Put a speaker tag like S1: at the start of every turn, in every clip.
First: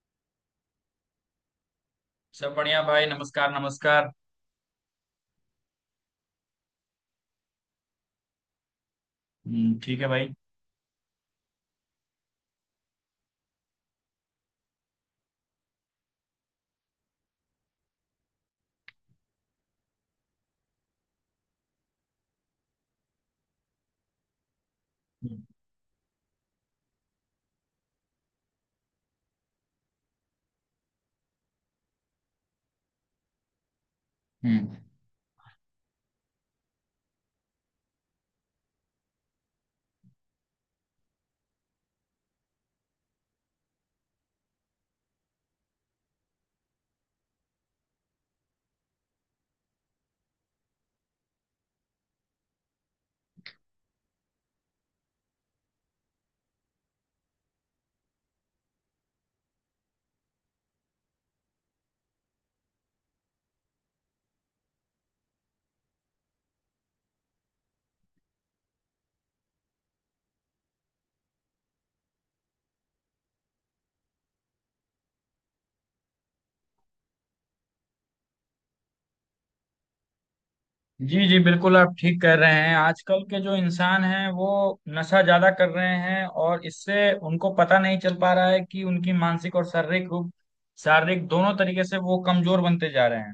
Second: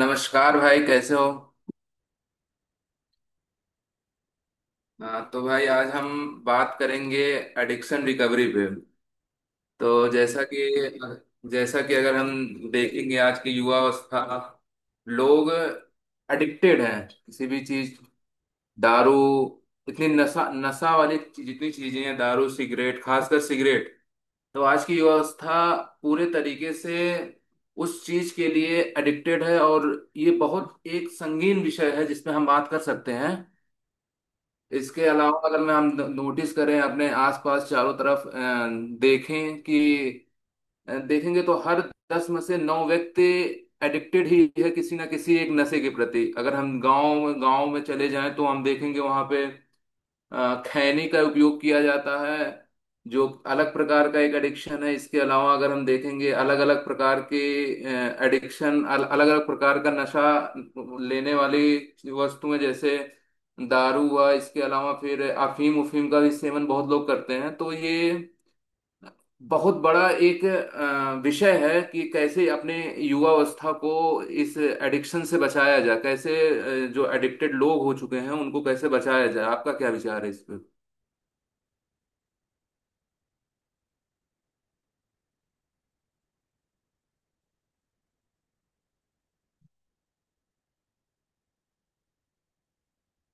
S1: नमस्कार भाई, कैसे हो।
S2: सब बढ़िया भाई। नमस्कार नमस्कार
S1: हाँ, तो भाई आज हम बात करेंगे एडिक्शन रिकवरी पे।
S2: ठीक है
S1: तो
S2: भाई।
S1: जैसा कि अगर हम देखेंगे आज की युवा अवस्था, लोग एडिक्टेड हैं किसी भी चीज, दारू, इतनी नशा नशा वाली जितनी चीजें हैं, दारू सिगरेट, खासकर सिगरेट। तो आज की युवा अवस्था पूरे तरीके से उस चीज के लिए एडिक्टेड है, और ये बहुत एक संगीन विषय है जिसमें हम बात कर सकते हैं।
S2: हम्म।
S1: इसके अलावा अगर मैं हम नोटिस करें अपने आसपास चारों तरफ, देखें कि देखेंगे तो हर दस में से नौ व्यक्ति एडिक्टेड ही है किसी ना किसी एक नशे के प्रति। अगर हम गांव गांव में चले जाएं तो हम देखेंगे वहां पे खैनी का उपयोग किया जाता है, जो अलग प्रकार का एक एडिक्शन है। इसके अलावा अगर हम देखेंगे, अलग अलग प्रकार के एडिक्शन, अलग अलग प्रकार का नशा लेने वाली वस्तुएं, जैसे दारू हुआ, इसके अलावा फिर अफीम उफीम का भी सेवन बहुत लोग करते हैं। तो ये बहुत बड़ा एक विषय है कि कैसे अपने युवावस्था को इस एडिक्शन से बचाया जाए, कैसे जो एडिक्टेड लोग हो चुके हैं उनको कैसे बचाया जाए। आपका क्या विचार है इस पे।
S2: जी जी, बिल्कुल आप ठीक कह रहे हैं। आजकल के जो इंसान हैं वो नशा ज्यादा कर रहे हैं, और इससे उनको पता नहीं चल पा रहा है कि उनकी मानसिक और शारीरिक रूप शारीरिक दोनों तरीके से वो कमजोर बनते जा रहे हैं।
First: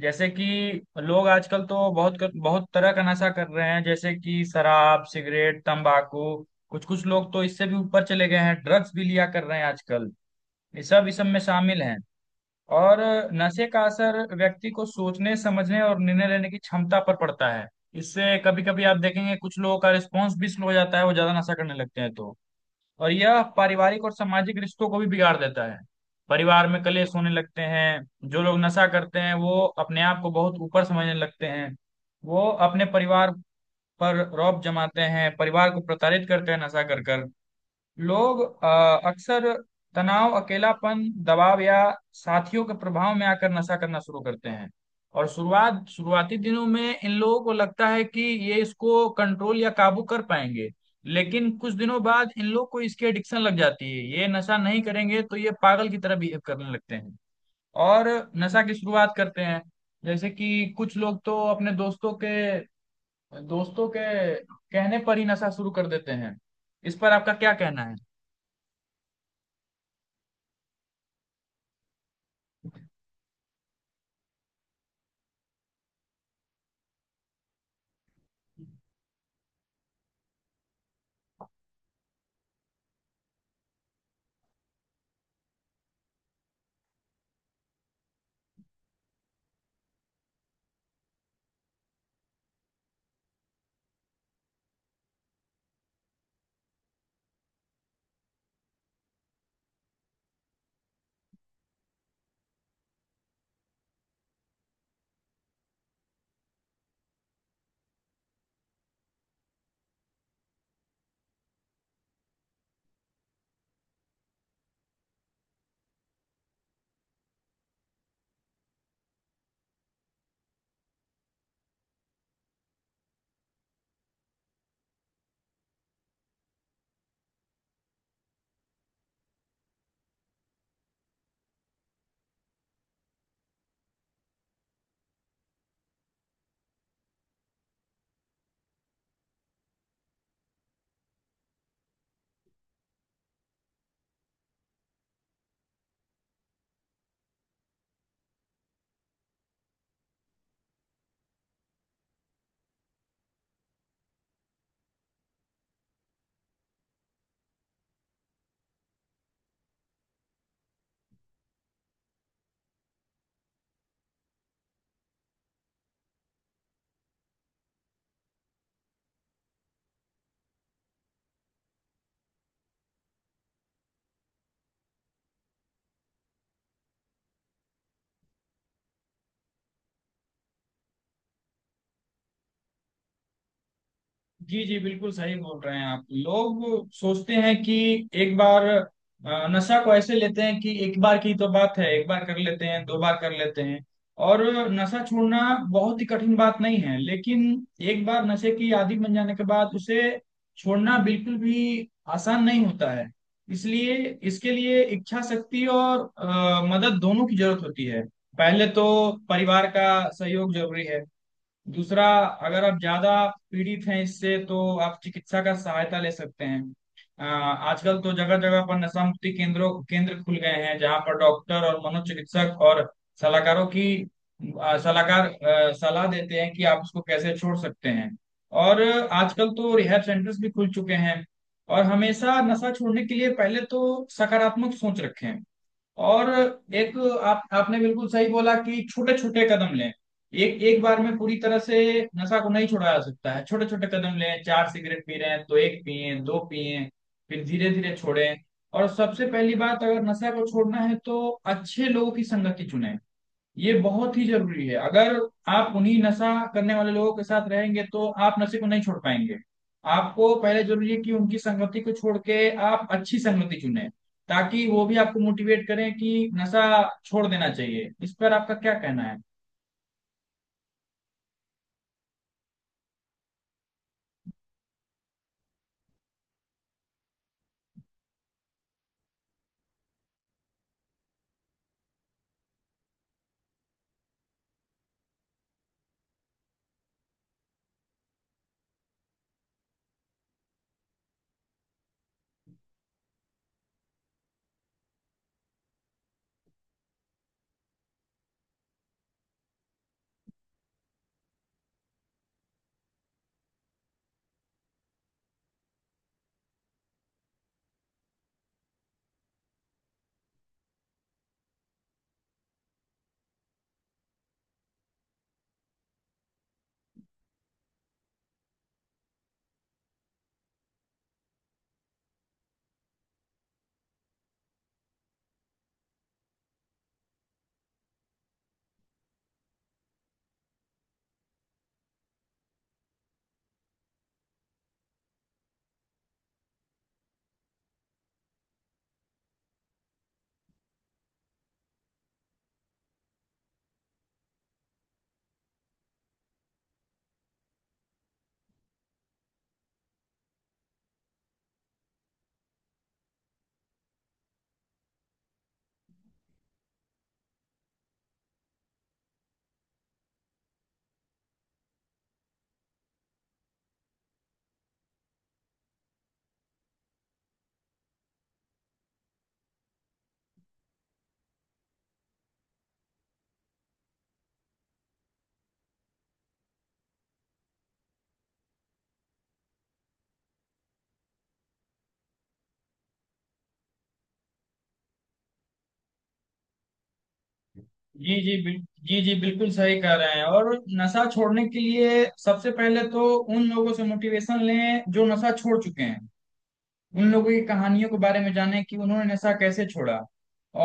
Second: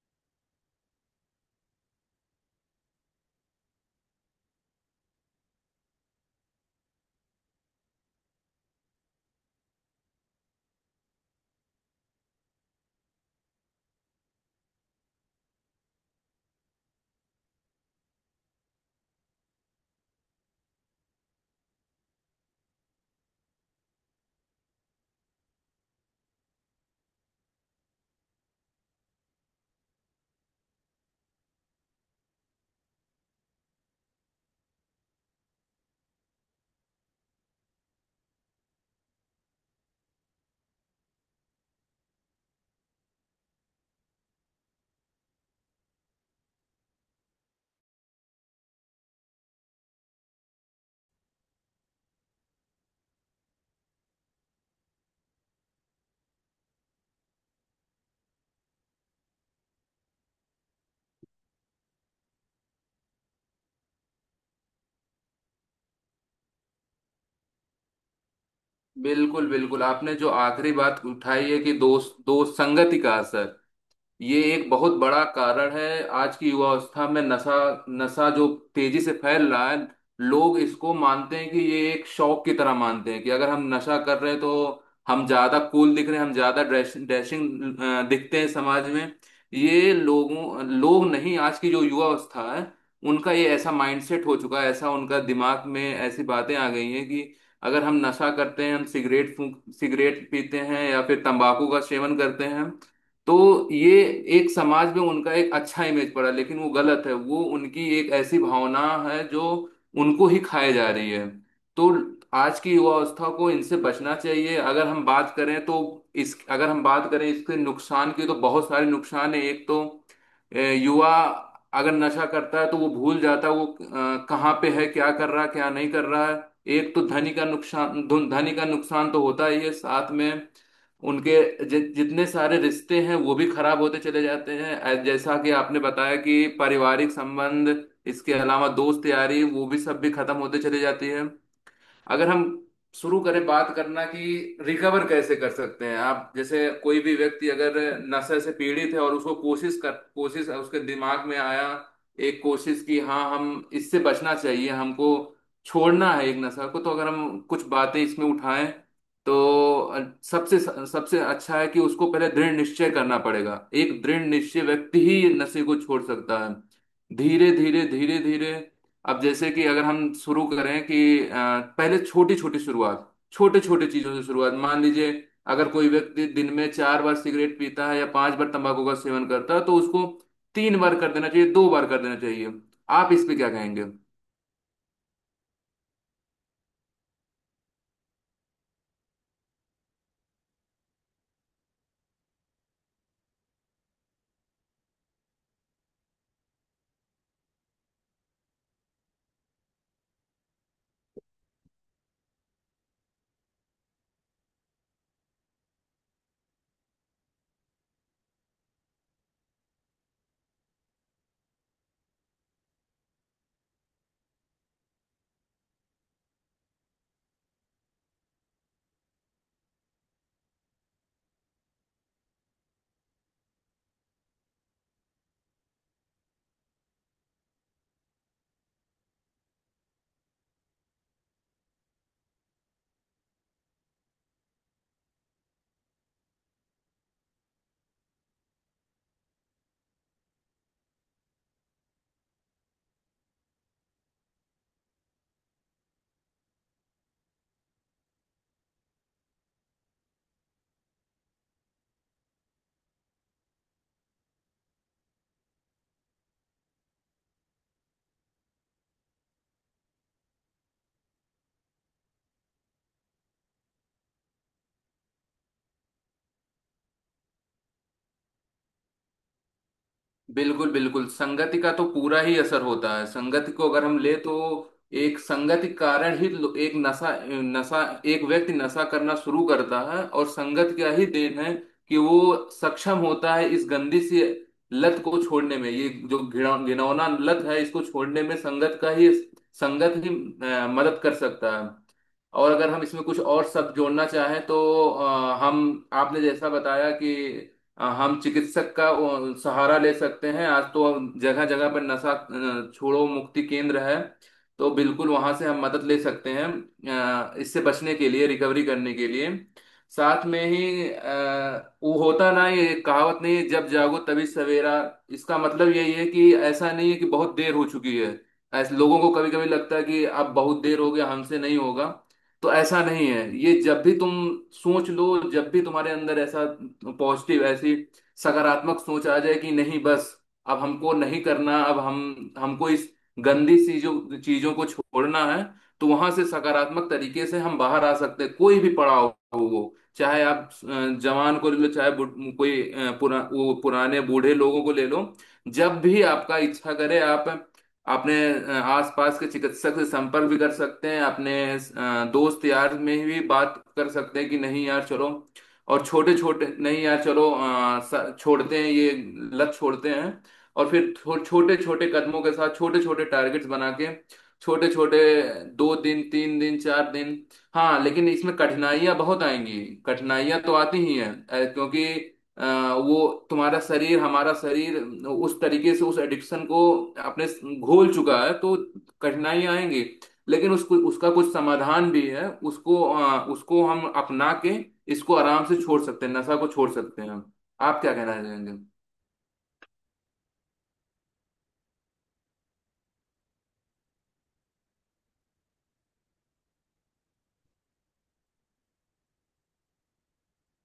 S2: जैसे कि लोग आजकल तो बहुत बहुत तरह का नशा कर रहे हैं, जैसे कि शराब, सिगरेट, तंबाकू। कुछ कुछ लोग तो इससे भी ऊपर चले गए हैं, ड्रग्स भी लिया कर रहे हैं आजकल। ये सब इस सब में शामिल हैं। और नशे का असर व्यक्ति को सोचने, समझने और निर्णय लेने की क्षमता पर पड़ता है। इससे कभी कभी आप देखेंगे कुछ लोगों का रिस्पॉन्स भी स्लो हो जाता है, वो ज्यादा नशा करने लगते हैं तो। और यह पारिवारिक और सामाजिक रिश्तों को भी बिगाड़ देता है। परिवार में कलेश होने लगते हैं। जो लोग नशा करते हैं वो अपने आप को बहुत ऊपर समझने लगते हैं। वो अपने परिवार पर रौब जमाते हैं, परिवार को प्रताड़ित करते हैं नशा कर कर। लोग अक्सर तनाव, अकेलापन, दबाव या साथियों के प्रभाव में आकर नशा करना शुरू करते हैं। और शुरुआती दिनों में इन लोगों को लगता है कि ये इसको कंट्रोल या काबू कर पाएंगे, लेकिन कुछ दिनों बाद इन लोग को इसकी एडिक्शन लग जाती है। ये नशा नहीं करेंगे तो ये पागल की तरह बिहेव करने लगते हैं, और नशा की शुरुआत करते हैं। जैसे कि कुछ लोग तो अपने दोस्तों के कहने पर ही नशा शुरू कर देते हैं। इस पर आपका क्या कहना है?
S1: बिल्कुल बिल्कुल, आपने जो आखिरी बात उठाई है कि दोस्त दोस्त संगति का असर, ये एक बहुत बड़ा कारण है। आज की युवा अवस्था में नशा नशा जो तेजी से फैल रहा है, लोग इसको मानते हैं कि ये एक शौक की तरह, मानते हैं कि अगर हम नशा कर रहे हैं तो हम ज्यादा कूल दिख रहे हैं, हम ज्यादा ड्रेस ड्रेसिंग दिखते हैं समाज में। ये लोग नहीं, आज की जो युवा अवस्था है उनका ये ऐसा माइंडसेट हो चुका है, ऐसा उनका दिमाग में ऐसी बातें आ गई हैं कि अगर हम नशा करते हैं, हम सिगरेट फूंक सिगरेट पीते हैं या फिर तंबाकू का सेवन करते हैं, तो ये एक समाज में उनका एक अच्छा इमेज पड़ा। लेकिन वो गलत है, वो उनकी एक ऐसी भावना है जो उनको ही खाए जा रही है। तो आज की युवा अवस्था को इनसे बचना चाहिए। अगर हम बात करें तो इस अगर हम बात करें इसके नुकसान की, तो बहुत सारे नुकसान है। एक तो युवा अगर नशा करता है तो वो भूल जाता है, वो कहाँ पे है, क्या कर रहा है, क्या नहीं कर रहा है। एक तो धनी का नुकसान, धनी का नुकसान तो होता ही है। साथ में उनके जितने सारे रिश्ते हैं वो भी खराब होते चले जाते हैं। जैसा कि आपने बताया कि पारिवारिक संबंध, इसके अलावा दोस्त यारी, वो भी सब भी खत्म होते चले जाती है। अगर हम शुरू करें बात करना कि रिकवर कैसे कर सकते हैं, आप जैसे कोई भी व्यक्ति अगर नशे से पीड़ित है और उसको कोशिश कर, कोशिश उसके दिमाग में आया एक कोशिश कि हाँ, हम इससे बचना चाहिए, हमको छोड़ना है एक नशा को, तो अगर हम कुछ बातें इसमें उठाएं, तो सबसे सबसे अच्छा है कि उसको पहले दृढ़ निश्चय करना पड़ेगा। एक दृढ़ निश्चय व्यक्ति ही नशे को छोड़ सकता है धीरे धीरे धीरे धीरे। अब जैसे कि अगर हम शुरू करें कि अ, पहले छोटी छोटी शुरुआत, छोटे छोटे चीजों से शुरुआत, मान लीजिए अगर कोई व्यक्ति दिन में चार बार सिगरेट पीता है या पांच बार तंबाकू का सेवन करता है, तो उसको तीन बार कर देना चाहिए, दो बार कर देना चाहिए। आप इस पे क्या कहेंगे।
S2: जी जी, बिल्कुल सही बोल रहे हैं। आप लोग सोचते हैं कि एक बार नशा को ऐसे लेते हैं कि एक बार की तो बात है, एक बार कर लेते हैं, दो बार कर लेते हैं। और नशा छोड़ना बहुत ही कठिन बात नहीं है, लेकिन एक बार नशे की आदि बन जाने के बाद उसे छोड़ना बिल्कुल भी आसान नहीं होता है। इसलिए इसके लिए इच्छा शक्ति और मदद दोनों की जरूरत होती है। पहले तो परिवार का सहयोग जरूरी है। दूसरा, अगर आप ज्यादा पीड़ित हैं इससे तो आप चिकित्सा का सहायता ले सकते हैं। आजकल तो जगह जगह पर नशा मुक्ति केंद्र खुल गए हैं, जहाँ पर डॉक्टर और मनोचिकित्सक और सलाहकार सलाह देते हैं कि आप उसको कैसे छोड़ सकते हैं। और आजकल तो रिहैब सेंटर्स भी खुल चुके हैं। और हमेशा नशा छोड़ने के लिए पहले तो सकारात्मक सोच रखें। और एक, आप आपने बिल्कुल सही बोला कि छोटे छोटे कदम लें। एक एक बार में पूरी तरह से नशा को नहीं छोड़ा जा सकता है, छोटे छोटे कदम लें। चार सिगरेट पी रहे हैं तो एक पिए, दो पिए, फिर धीरे धीरे छोड़ें। और सबसे पहली बात, अगर नशा को छोड़ना है तो अच्छे लोगों की संगति चुनें। ये बहुत ही जरूरी है। अगर आप उन्हीं नशा करने वाले लोगों के साथ रहेंगे तो आप नशे को नहीं छोड़ पाएंगे। आपको पहले जरूरी है कि उनकी संगति को छोड़ के आप अच्छी संगति चुने, ताकि वो भी आपको मोटिवेट करें कि नशा छोड़ देना चाहिए। इस पर आपका क्या कहना है?
S1: बिल्कुल बिल्कुल, संगति का तो पूरा ही असर होता है। संगति को अगर हम ले तो एक संगति कारण ही एक नशा नशा एक व्यक्ति नशा करना शुरू करता है, और संगत का ही देन है कि वो सक्षम होता है इस गंदी सी लत को छोड़ने में। ये जो घिनौना लत है, इसको छोड़ने में संगत का ही, संगत ही मदद कर सकता है। और अगर हम इसमें कुछ और सब जोड़ना चाहें तो हम आपने जैसा बताया कि हम चिकित्सक का सहारा ले सकते हैं। आज तो जगह जगह पर नशा छोड़ो मुक्ति केंद्र है, तो बिल्कुल वहां से हम मदद ले सकते हैं इससे बचने के लिए, रिकवरी करने के लिए। साथ में ही वो होता ना ये कहावत नहीं है, जब जागो तभी सवेरा। इसका मतलब यही है कि ऐसा नहीं है कि बहुत देर हो चुकी है। ऐसे लोगों को कभी कभी लगता है कि अब बहुत देर हो गया, हमसे नहीं होगा। तो ऐसा नहीं है, ये जब भी तुम सोच लो, जब भी तुम्हारे अंदर ऐसा पॉजिटिव, ऐसी सकारात्मक सोच आ जाए कि नहीं बस, अब हमको नहीं करना, अब हम हमको इस गंदी चीजों चीजों को छोड़ना है, तो वहां से सकारात्मक तरीके से हम बाहर आ सकते हैं। कोई भी पड़ाव हो, वो चाहे आप जवान को ले लो, चाहे कोई वो पुराने बूढ़े लोगों को ले लो। जब भी आपका इच्छा करे, आप अपने आसपास के चिकित्सक से संपर्क भी कर सकते हैं, अपने दोस्त यार में भी बात कर सकते हैं कि नहीं यार चलो, और छोटे छोटे नहीं यार चलो, छोड़ते हैं ये लत छोड़ते हैं। और फिर छोटे छोटे कदमों के साथ, छोटे छोटे टारगेट्स बना के, छोटे छोटे दो दिन, तीन दिन, चार दिन। हाँ, लेकिन इसमें कठिनाइयां बहुत आएंगी। कठिनाइयां तो आती ही हैं क्योंकि अ, वो तुम्हारा शरीर हमारा शरीर उस तरीके से उस एडिक्शन को अपने घोल चुका है, तो कठिनाइयां आएंगी। लेकिन उसको, उसका कुछ समाधान भी है, उसको उसको हम अपना के इसको आराम से छोड़ सकते हैं, नशा को छोड़ सकते हैं हम। आप क्या
S2: जी
S1: कहना
S2: जी बिल,
S1: चाहेंगे।
S2: जी जी, बिल्कुल सही कह रहे हैं। और नशा छोड़ने के लिए सबसे पहले तो उन लोगों से मोटिवेशन लें जो नशा छोड़ चुके हैं। उन लोगों की कहानियों के बारे में जाने कि उन्होंने नशा कैसे छोड़ा।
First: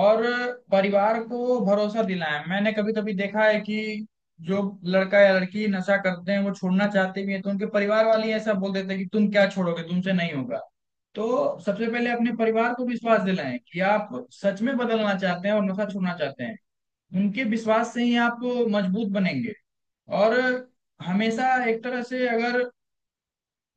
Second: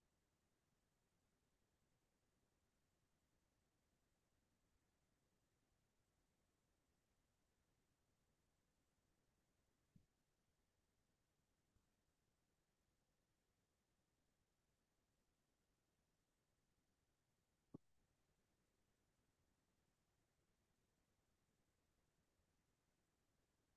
S2: और परिवार को भरोसा दिलाया। मैंने कभी कभी देखा है कि जो लड़का या लड़की नशा करते हैं वो छोड़ना चाहते भी हैं, तो उनके परिवार वाले ही ऐसा बोल देते हैं कि तुम क्या छोड़ोगे, तुमसे नहीं होगा। तो सबसे पहले अपने परिवार को विश्वास दिलाएं कि आप सच में बदलना चाहते हैं और नशा छोड़ना चाहते हैं। उनके विश्वास से ही आप मजबूत बनेंगे। और हमेशा एक तरह से, अगर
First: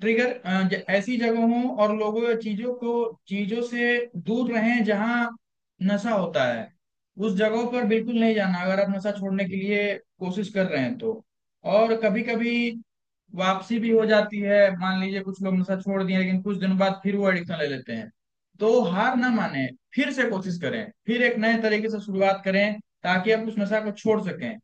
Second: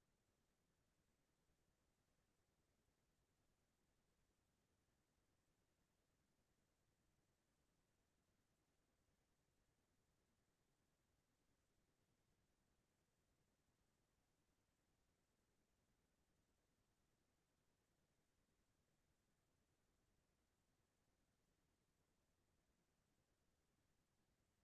S2: ट्रिगर ऐसी जगहों और लोगों या चीजों से दूर रहें जहां नशा होता है। उस जगहों पर बिल्कुल नहीं जाना, अगर आप नशा छोड़ने के लिए कोशिश कर रहे हैं तो। और कभी कभी वापसी भी हो जाती है। मान लीजिए कुछ लोग नशा छोड़ दिए, लेकिन कुछ दिन बाद फिर वो एडिक्शन ले लेते हैं। तो हार ना माने, फिर से कोशिश करें, फिर एक नए तरीके से शुरुआत करें ताकि आप उस नशा को छोड़ सकें।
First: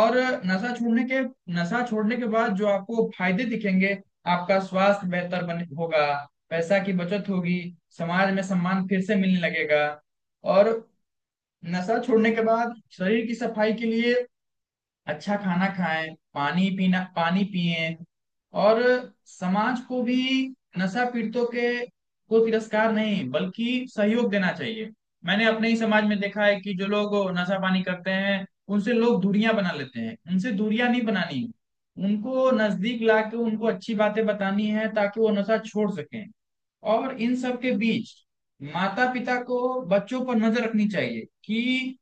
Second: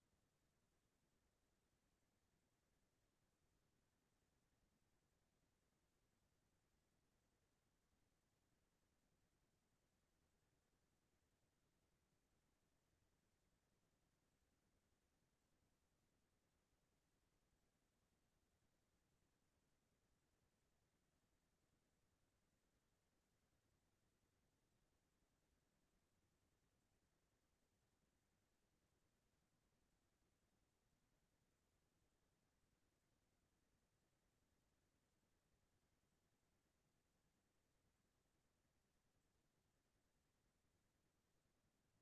S2: और नशा छोड़ने के नशा छोड़ने के बाद जो आपको फायदे दिखेंगे, आपका स्वास्थ्य बेहतर बने होगा, पैसा की बचत होगी, समाज में सम्मान फिर से मिलने लगेगा। और नशा छोड़ने के बाद शरीर की सफाई के लिए अच्छा खाना खाएं, पानी पिएं। और समाज को भी नशा पीड़ितों के को तिरस्कार नहीं बल्कि सहयोग देना चाहिए। मैंने अपने ही समाज में देखा है कि जो लोग नशा पानी करते हैं उनसे लोग दूरियां बना लेते हैं। उनसे दूरियां नहीं बनानी है, उनको नजदीक लाके उनको अच्छी बातें बतानी है ताकि वो नशा छोड़ सकें। और इन सब के बीच माता पिता को बच्चों पर नजर रखनी चाहिए कि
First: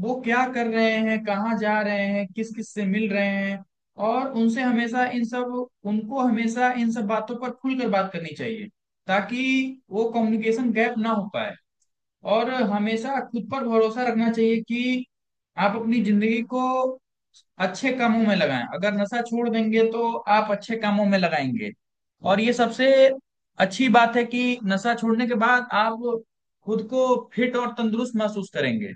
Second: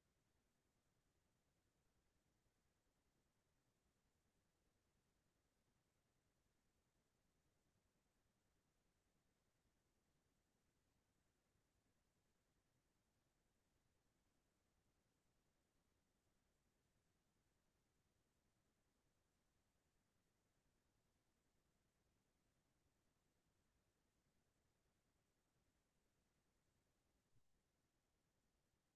S2: वो क्या कर रहे हैं, कहाँ जा रहे हैं, किस किस से मिल रहे हैं। और उनसे हमेशा इन सब उनको हमेशा इन सब बातों पर खुलकर बात करनी चाहिए, ताकि वो कम्युनिकेशन गैप ना हो पाए। और हमेशा खुद पर भरोसा रखना चाहिए कि आप अपनी जिंदगी को अच्छे कामों में लगाएं। अगर नशा छोड़ देंगे तो आप अच्छे कामों में लगाएंगे। और ये सबसे अच्छी बात है कि नशा छोड़ने के बाद आप खुद को फिट और तंदुरुस्त महसूस करेंगे।